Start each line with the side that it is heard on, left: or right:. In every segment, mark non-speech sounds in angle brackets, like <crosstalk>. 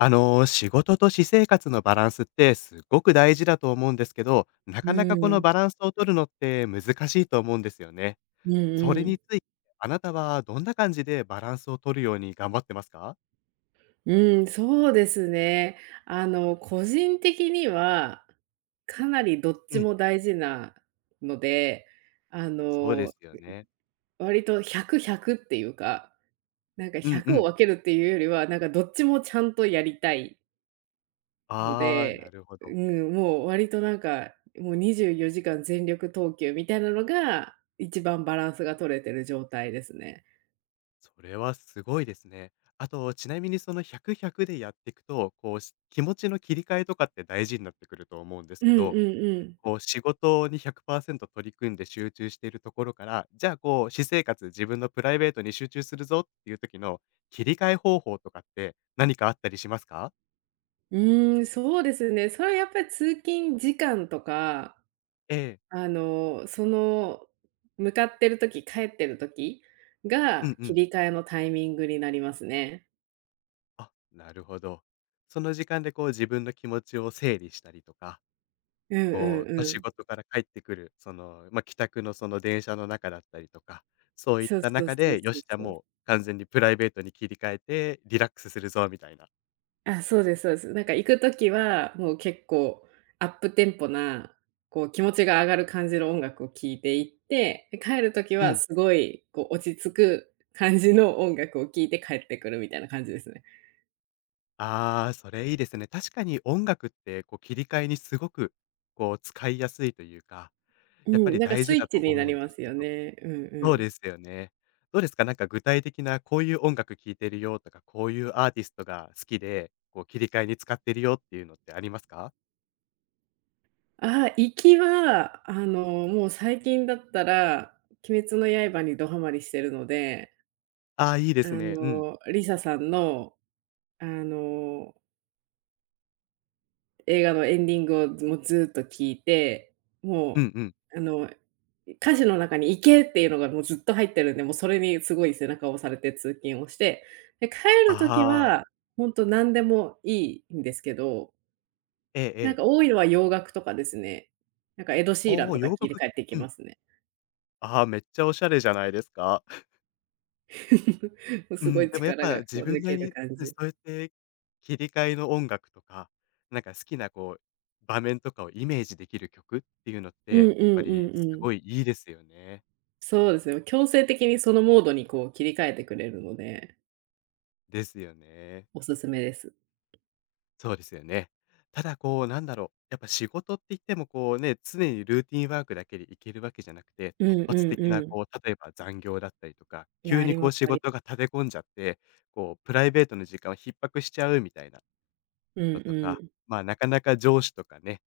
left: 仕事と私生活のバランスってすっごく大事だと思うんですけど、な
right: う
left: かなかこの
right: ん、
left: バランスを取るのって難しいと思うんですよね。
right: うん
left: それ
right: う
left: に
right: ん。
left: ついて、あなたはどんな感じでバランスを取るように頑張ってますか？
right: うん、そうですね。個人的には、かなりどっ
left: う
right: ち
left: ん、
right: も大事なので、あ
left: そうで
right: の、
left: すよね。
right: 割と100、100っていうか、なんか
left: うんう
right: 100を
left: ん。
right: 分けるっていうよりは、なんかどっちもちゃんとやりたいの
left: あー、な
right: で、
left: るほど。
right: うん、もう割となんか、もう24時間全力投球みたいなのが、一番バランスが取れてる状態ですね。
left: それはすごいですね。あと、ちなみにその100、100でやっていくと、こう、気持ちの切り替えとかって大事になってくると思うんです
right: うん
left: け
right: うん
left: ど、
right: うん。
left: こう仕事に100%取り組んで集中しているところから、じゃあこう私生活、自分のプライベートに集中するぞっていう時の切り替え方法とかって何かあったりしますか？
right: うーん、そうですね。それはやっぱり通勤時間とか、
left: ええ。
right: あの、その、向かってる時、帰ってる時
left: う
right: が
left: んう
right: 切
left: ん。
right: り替えのタイミングになりますね。
left: あ、なるほど。その時間でこう自分の気持ちを整理したりとか、
right: うんうん
left: こう、まあ、
right: う
left: 仕
right: ん。
left: 事から帰ってくる、その、まあ、帰宅のその電車の中だったりとか、そういっ
right: そう
left: た
right: そう
left: 中
right: そう
left: で、よ
right: そ
left: し、
right: う
left: じゃあ
right: そう。
left: もう完全にプライベートに切り替えてリラックスするぞみたいな。
right: あ、そうですそうです。なんか行く時は、もう結構アップテンポな、こう気持ちが上がる感じの音楽を聴いていって、で、帰る時
left: う
right: は
left: ん。
right: すごいこう落ち着く感じの音楽を聴いて帰ってくるみたいな感じですね。
left: ああ、それいいですね。確かに音楽って、こう、切り替えにすごく、こう、使いやすいというか、
right: う
left: やっぱ
right: ん、
left: り
right: なんか
left: 大
right: ス
left: 事
right: イ
left: だ
right: ッ
left: と
right: チにな
left: 思う
right: り
left: ん
right: ま
left: です
right: す
left: け
right: よ
left: ど。
right: ね。うんう
left: そう
right: ん。
left: ですよね。どうですか？なんか具体的なこういう音楽聴いてるよとか、こういうアーティストが好きで、こう、切り替えに使ってるよっていうのってありますか？
right: ああ、行きは、もう最近だったら、鬼滅の刃にどハマりしてるので、
left: ああー、いいですね。うん。
right: リサさんの、あの、映画のエンディングをもうずっと聞いて、
left: う
right: も
left: んうん。
right: う、歌詞の中に行けっていうのがもうずっと入ってるんで、もうそれにすごい背中を押されて通勤をして、で、帰る時
left: ああ。
right: は、本当何でもいいんですけど
left: ええ
right: なん
left: ええ。
right: か多いのは洋楽とかですね。なんかエド・シーラ
left: お
right: ン
left: お、
right: とか聞
left: 洋
right: いて
left: 楽、
right: 帰ってき
left: うん。
right: ますね。
left: ああ、めっちゃおしゃれじゃないですか。
right: <laughs> もう
left: う
right: すご
left: ん、
right: い
left: でもやっ
right: 力
left: ぱ
right: がこ
left: 自
right: う
left: 分
right: 抜
left: なり
right: ける
left: に、
right: 感
left: うん、そ
right: じ。
left: うやって切り替えの音楽とか、なんか好きなこう、場面とかをイメージできる曲っていうのっ
right: うん
left: て、
right: うんうん
left: やっぱり
right: う
left: す
right: ん。
left: ごいいいですよね。
right: そうですね、強制的にそのモードにこう切り替えてくれるので、
left: ですよね。
right: おすすめです。
left: そうですよね。ただこう、なんだろう、やっぱ仕事って言ってもこうね、常にルーティンワークだけでいけるわけじゃなくて、
right: う
left: 突
right: んう
left: 発
right: ん
left: 的
right: う
left: な
right: ん。
left: こう、例えば残業だったりとか、
right: いや、
left: 急
right: あ
left: に
right: り
left: こ
right: ま
left: う
right: す、
left: 仕事が立て込んじゃって、こう、プライベートの時間を逼迫しちゃうみたいな
right: う
left: の
right: ん
left: と
right: う
left: か、
right: ん。
left: まあ、なかなか上司とかね、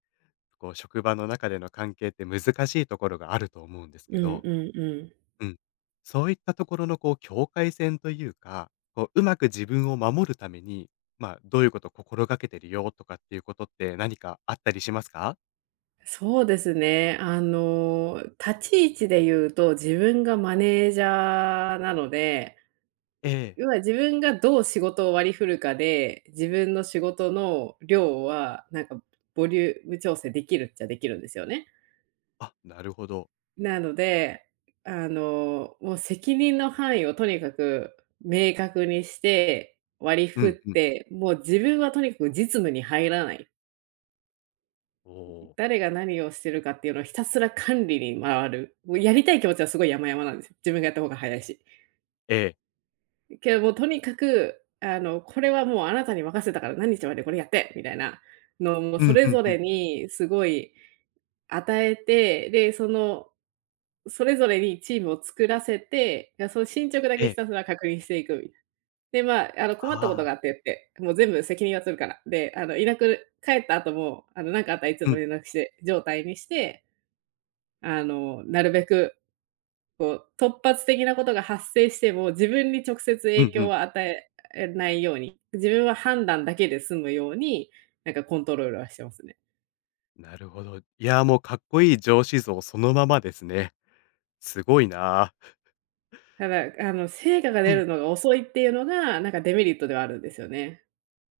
left: こう職場の中での関係って難しいところがあると思うんです
right: う
left: け
right: ん
left: ど、
right: うんうん。
left: うん。そういったところのこう境界線というか、こううまく自分を守るために、まあ、どういうことを心がけてるよとかっていうことって何かあったりしますか？
right: そうですね、立ち位置で言うと、自分がマネージャーなので
left: ええ。
right: 要は自分がどう仕事を割り振るかで、自分の仕事の量は、なんかボリューム調整できるっちゃできるんですよね。
left: あ、なるほど。
right: なので、もう責任の範囲をとにかく明確にして、割り
left: う
right: 振っ
left: んうん。
right: て、もう自分はとにかく実務に入らない。
left: おお。
right: 誰が何をしてるかっていうのをひたすら管理に回る。もうやりたい気持ちはすごい山々なんですよ。自分がやった方が早いし。
left: ええ。
right: けどもうとにかく、これはもうあなたに任せたから何日までこれやってみたいなのを、もう
left: う
right: そ
left: んう
right: れ
left: ん
right: ぞ
left: うん。
right: れにすごい与えて、で、それぞれにチームを作らせて、いや、その進捗だ
left: え
right: けひ
left: え。
right: たすら確認していくみたいな。で、まあ、困ったこ
left: あ
right: とが
left: あ。
right: あってって、もう全部責任は取るから。で、いなく帰った後も、なんかあったらいつ
left: う
right: も
left: ん。
right: 連絡して、状態にして、なるべくこう、突発的なことが発生しても、自分に直接
left: う
right: 影
left: んう
right: 響
left: ん。
right: を与えないように、自分は判断だけで済むように、なんかコントロールはしてますね。
left: なるほど。いやー、もうかっこいい上司像そのままですね。すごいなー。
right: ただ、成果が
left: う
right: 出
left: ん。
right: るのが遅いっていうのが、なんかデメリットではあるんですよね。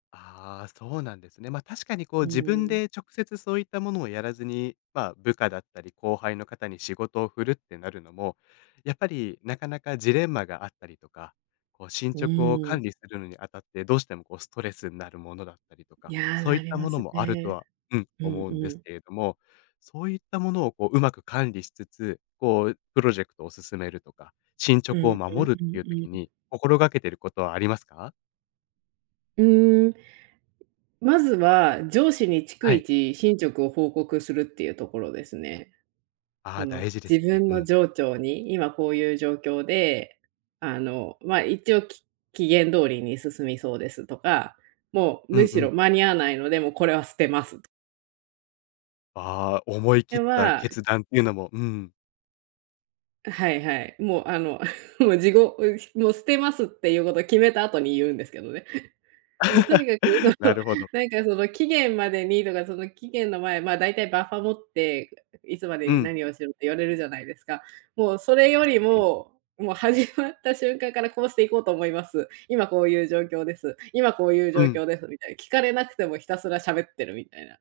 left: ああ、そうなんですね。ま、確かにこう
right: う
left: 自分
right: ー
left: で
right: ん。
left: 直接そういったものをやらずに、ま、部下だったり後輩の方に仕事を振るってなるのも、やっぱりなかなかジレンマがあったりとか、こう進
right: う
left: 捗を
right: ー
left: 管
right: ん。
left: 理するのにあたって、どうしてもこうストレスになるものだったりと
right: い
left: か、
right: や、
left: そういっ
right: なり
left: た
right: ま
left: もの
right: す
left: もあると
right: ね。
left: は、うん、
right: うん
left: 思うんで
right: う
left: す
right: ん。
left: けれども、そういったものをこううまく管理しつつ、こうプロジェクトを進めるとか、進
right: う
left: 捗
right: ん
left: を
right: うん
left: 守るっていう時
right: うん
left: に心がけてることはありますか？
right: うん。うーん、まずは上司に逐
left: はい。
right: 一進捗を報告するっていうところですね。
left: あ
right: こ
left: あ、
right: の
left: 大事です
right: 自
left: ね。
right: 分
left: う
right: の
left: ん。
right: 情緒に、今こういう状況で、まあ、一応期限通りに進みそうですとか、もう
left: う
right: む
left: んう
right: しろ
left: ん。
right: 間に合わないので、もうこれは捨てますと。
left: ああ、思い切
right: で
left: った
right: は
left: 決断っていうのも、うん。
right: はいはい、もう<laughs> もう後もう捨てますっていうことを決めた後に言うんですけどね。もうとにかく、そ
left: <laughs> な
right: う、
left: るほど。
right: なんかその期限までにとか、その期限の前、まあ、大体バッファ持って、いつまで
left: う
right: に
left: ん。
right: 何をしろって言われるじゃないですか。もうそれ
left: で
right: よ
left: す
right: り
left: ね。
right: も、もう始まった瞬間からこうしていこうと思います。今こういう状況です。今こういう
left: う
right: 状
left: ん。
right: 況ですみたいな。聞かれなくてもひたすら喋ってるみたいな。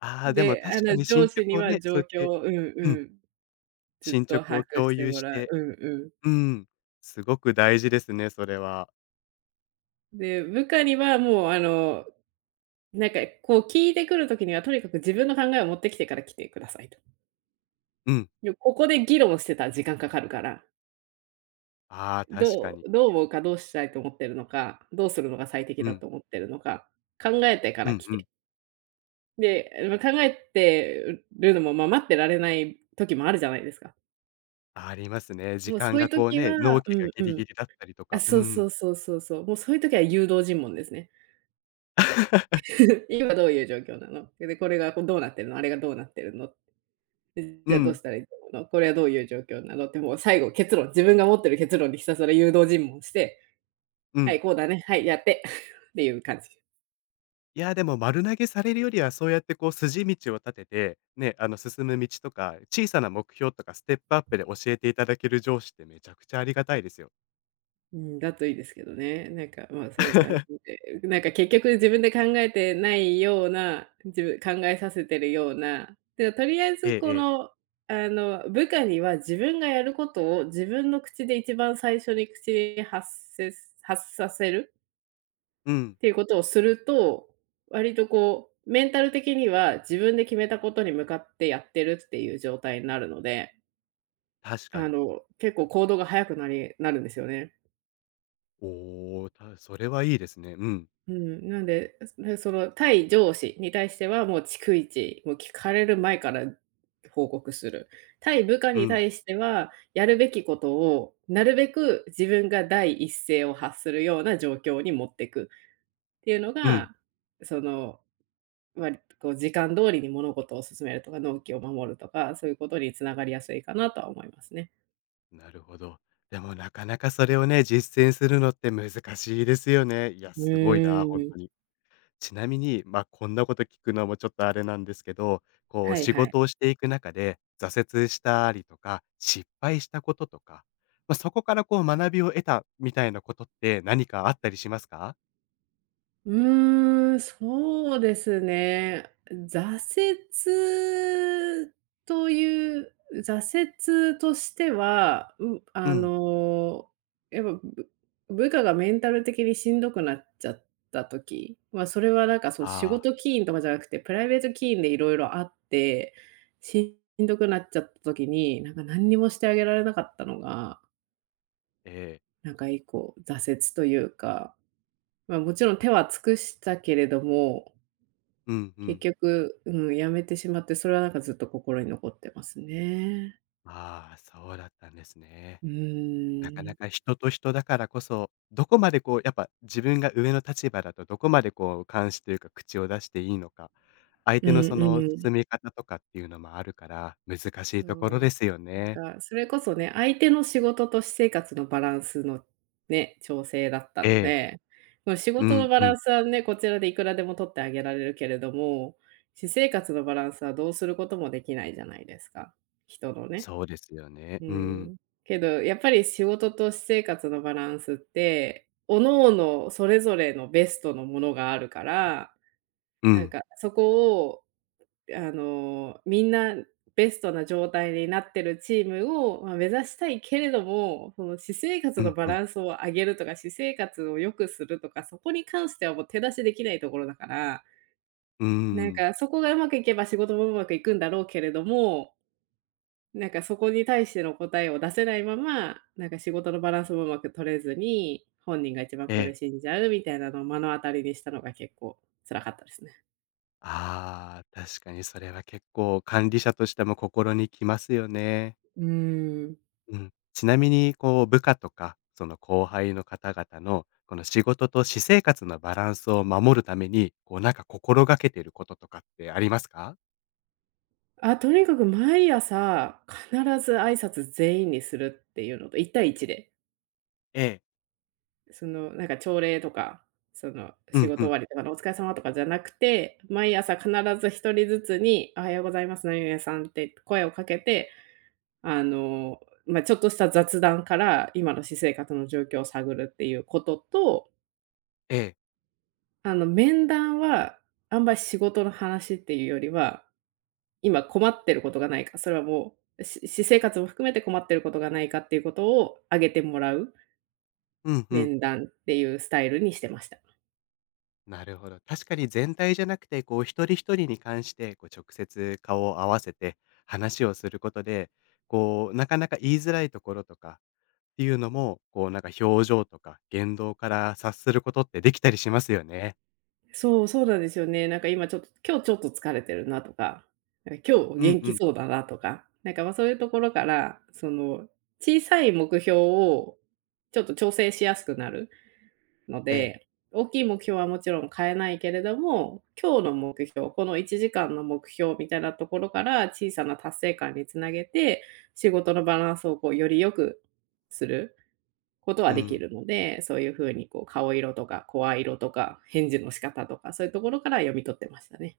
left: ああ、でも
right: で、
left: 確かに
right: 上
left: 進捗
right: 司に
left: を
right: は
left: ね、
right: 状
left: そうやっ
right: 況
left: て
right: をうん
left: うん、
right: うん、ずっ
left: 進
right: と
left: 捗
right: 把
left: を
right: 握
left: 共
right: して
left: 有
right: も
left: し
right: らう。
left: て、
right: うんうん。
left: うん、すごく大事ですね、それは。
right: で、部下にはもうなんか、こう聞いてくる時には、とにかく自分の考えを持ってきてから来てくださいと。
left: うん。
right: ここで議論してたら時間かかるから、
left: ああ、確かに。
right: どう思うか、どうしたいと思ってるのか、どうするのが最適
left: う
right: だ
left: ん。
right: と思ってるのか、考えてか
left: う
right: ら
left: ん
right: 来
left: うん。
right: て。で、ま、考えてるのも、ま、待ってられない時もあるじゃないですか。
left: ありますね。時
right: もう
left: 間
right: そうい
left: が
right: う
left: こう
right: 時
left: ね、納
right: はう
left: 期が
right: ん
left: ギ
right: う
left: リギ
right: ん。
left: リだったりと
right: あ、
left: か、う
right: そうそ
left: ん。
right: うそうそうそう。もうそういう時は誘導尋問ですね。
left: <laughs>
right: <laughs> 今どういう状況なの？で、これがこうどうなってるの？あれがどうなってるの？
left: う
right: じゃあどう
left: ん、
right: したらいいと思うの、これはどういう状況なのってもう最後結論、自分が持ってる結論にひたすら誘導尋問して、
left: う
right: は
left: ん。
right: い、こうだね、はい、やって <laughs>、っていう感じ。
left: いやー、でも丸投げされるよりは、そうやってこう筋道を立てて、ね、あの進む道とか、小さな目標とかステップアップで教えていただける上司ってめちゃくちゃありがたいですよ。
right: うん、だといいですけどね。なんか、まあ、そういう感じで、なんか結局自分で考えてないような、自分考えさせてるような、で、とりあえ
left: え
right: ず
left: え
right: こ
left: ええ。
right: の、部下には自分がやることを自分の口で一番最初に口にせ発させる
left: うん、
right: っていうことをすると、割とこう、メンタル的には自分で決めたことに向かってやってるっていう状態になるので、
left: 確かに。
right: 結構行動が早くなるんですよね。
left: おお、それはいいですね。うん、
right: うん、なんで、ね、その対上司に対してはもう逐一、もう聞かれる前から報告する。対部下
left: う
right: に
left: ん、
right: 対しては、やるべきことをなるべく自分が第一声を発するような状況に持っていくっていうの
left: うん。
right: が、その割とこう時間通りに物事を進めるとか、納期を守るとか、そういうことに繋がりやすいかなとは思いますね。
left: なるほど。でもなかなかそれをね、実践するのって難しいですよね。いや、
right: う
left: すごいな、本
right: ーん。
left: 当に。ちなみに、まあ、こんなこと聞くのもちょっとあれなんですけど、こう
right: はい
left: 仕
right: はい。
left: 事をしていく中で、挫折したりとか、失敗したこととか、まあ、そこからこう学びを得たみたいなことって何かあったりしますか？
right: うーん、そうですね。折という、挫折としては、う
left: う
right: あ
left: ん。
right: の、やっぱ、部下がメンタル的にしんどくなっちゃった時、まあ、それはなんかその仕
left: ああ、
right: 事起因とかじゃなくて、プライベート起因でいろいろあって、しんどくなっちゃった時に、なんか何にもしてあげられなかったのが、
left: ええ。
right: なんか一個挫折というか、まあ、もちろん手は尽くしたけれども
left: うんう
right: 結
left: ん。
right: 局、うん、やめてしまって、それはなんかずっと心に残ってますね。
left: ああ、そうだったんですね。
right: う
left: なか
right: ー
left: な
right: ん。
left: か人と人だからこそ、どこまでこう、やっぱ自分が上の立場だとどこまでこう、監視というか口を出していいのか、相
right: う
left: 手の
right: ん
left: その
right: うん。
left: 進み方とかっていうのもあるから、難しいところ
right: そ
left: で
right: う。
left: すよ
right: なん
left: ね。
right: かそれこそね、相手の仕事と私生活のバランスのね、調整だった
left: え
right: の
left: え。
right: で、もう仕
left: う
right: 事の
left: ん
right: バ
left: う
right: ラ
left: ん。
right: ンスはね、こちらでいくらでも取ってあげられるけれども、私生活のバランスはどうすることもできないじゃないですか、人のね。
left: そうですよね。
right: う
left: うん。
right: ん。けど、やっぱり仕事と私生活のバランスって、各々それぞれのベストのものがあるから、
left: う
right: なん
left: ん。
right: かそこを、みんなベストな状態になってるチームを、まあ、目指したいけれども、その私生活
left: う
right: の
left: ん
right: バ
left: うん。
right: ランスを上げるとか、私生活を良くするとか、そこに関してはもう手出しできないところだから、
left: うー
right: なん
left: ん。
right: かそこがうまくいけば仕事もうまくいくんだろうけれども、なんかそこに対しての答えを出せないまま、なんか仕事のバランスもうまく取れずに、本人が一番
left: ええ。
right: 苦しんじゃうみたいなのを目の当たりにしたのが結構辛かったですね。
left: ああ、確かにそれは結構管理者としても心にきますよね。
right: うーん。
left: うん。ちなみに、こう、部下とか、その後輩の方々の、この仕事と私生活のバランスを守るために、こう、なんか心がけていることとかってありますか？
right: あ、とにかく毎朝、必ず挨拶全員にするっていうのと、一対一で、
left: ええ。
right: その、なんか朝礼とか、その、
left: う
right: 仕
left: んう
right: 事終
left: ん。
right: わりとかのお疲れ様とかじゃなくて、毎朝必ず一人ずつに、おはようございます、何々さんって声をかけて、あの、まあ、ちょっとした雑談から、今の私生活の状況を探るっていうことと、
left: ええ。
right: 面談は、あんまり仕事の話っていうよりは、今困ってることがないか、それはもう、私生活も含めて困ってることがないかっていうことを挙げてもらう
left: うんうん。
right: 面談っていうスタイルにしてました。
left: なるほど。確かに全体じゃなくて、こう、一人一人に関して、こう、直接顔を合わせて話をすることで、こう、なかなか言いづらいところとかっていうのも、こう、なんか表情とか言動から察することってできたりしますよね。
right: そう、そうなんですよね。なんか今ちょっと、今日ちょっと疲れてるなとか、なんか今日
left: うん
right: 元
left: う
right: 気
left: ん。
right: そうだなとか、なんかま、そういうところから、その、小さい目標をちょっと調整しやすくなるの
left: ええ。
right: で、大きい目標はもちろん変えないけれども、今日の目標、この1時間の目標みたいなところから小さな達成感につなげて、仕事のバランスをこうより良くする、こと
left: う
right: はでき
left: ん。
right: るので、そういう風にこう顔色とか声色とか、返事の仕方とか、そういうところから読み取ってましたね。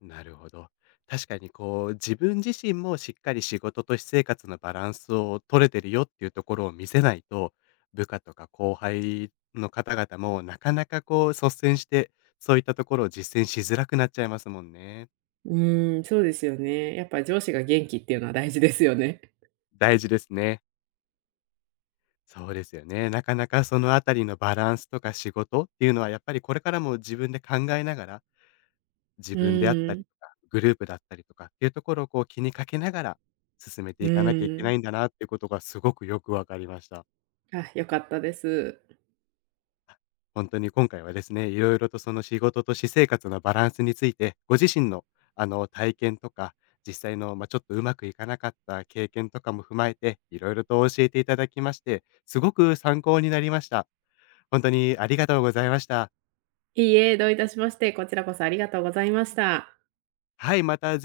left: なるほど。確かにこう、自分自身もしっかり仕事と私生活のバランスを取れてるよっていうところを見せないと、部下とか後輩の方々もなかなかこう率先して、そういったところを実践しづらくなっちゃいますもんね。
right: うーん、そうですよね。やっぱ上司が元気っていうのは大事ですよね。
left: 大事ですね。そうですよね。なかなかそのあたりのバランスとか仕事っていうのはやっぱりこれからも自分で考えながら自
right: う
left: 分であった
right: ー
left: り
right: ん、
left: とか、グループだったりとかっていうところをこう気にかけながら、進めて
right: う
left: いかなきゃい
right: ー
left: けな
right: ん。
left: いんだなっていうことがすごくよくわかりました。
right: あ、良かったです。
left: 本当に今回はですね、色々とその仕事と私生活のバランスについて、ご自身のあの体験とか、実際の、まあ、ちょっとうまくいかなかった経験とかも踏まえて、色々と教えていただきまして、すごく参考になりました。本当にありがとうございました。
right: いいえ、どういたしまして、こちらこそありがとうございました。
left: はい、また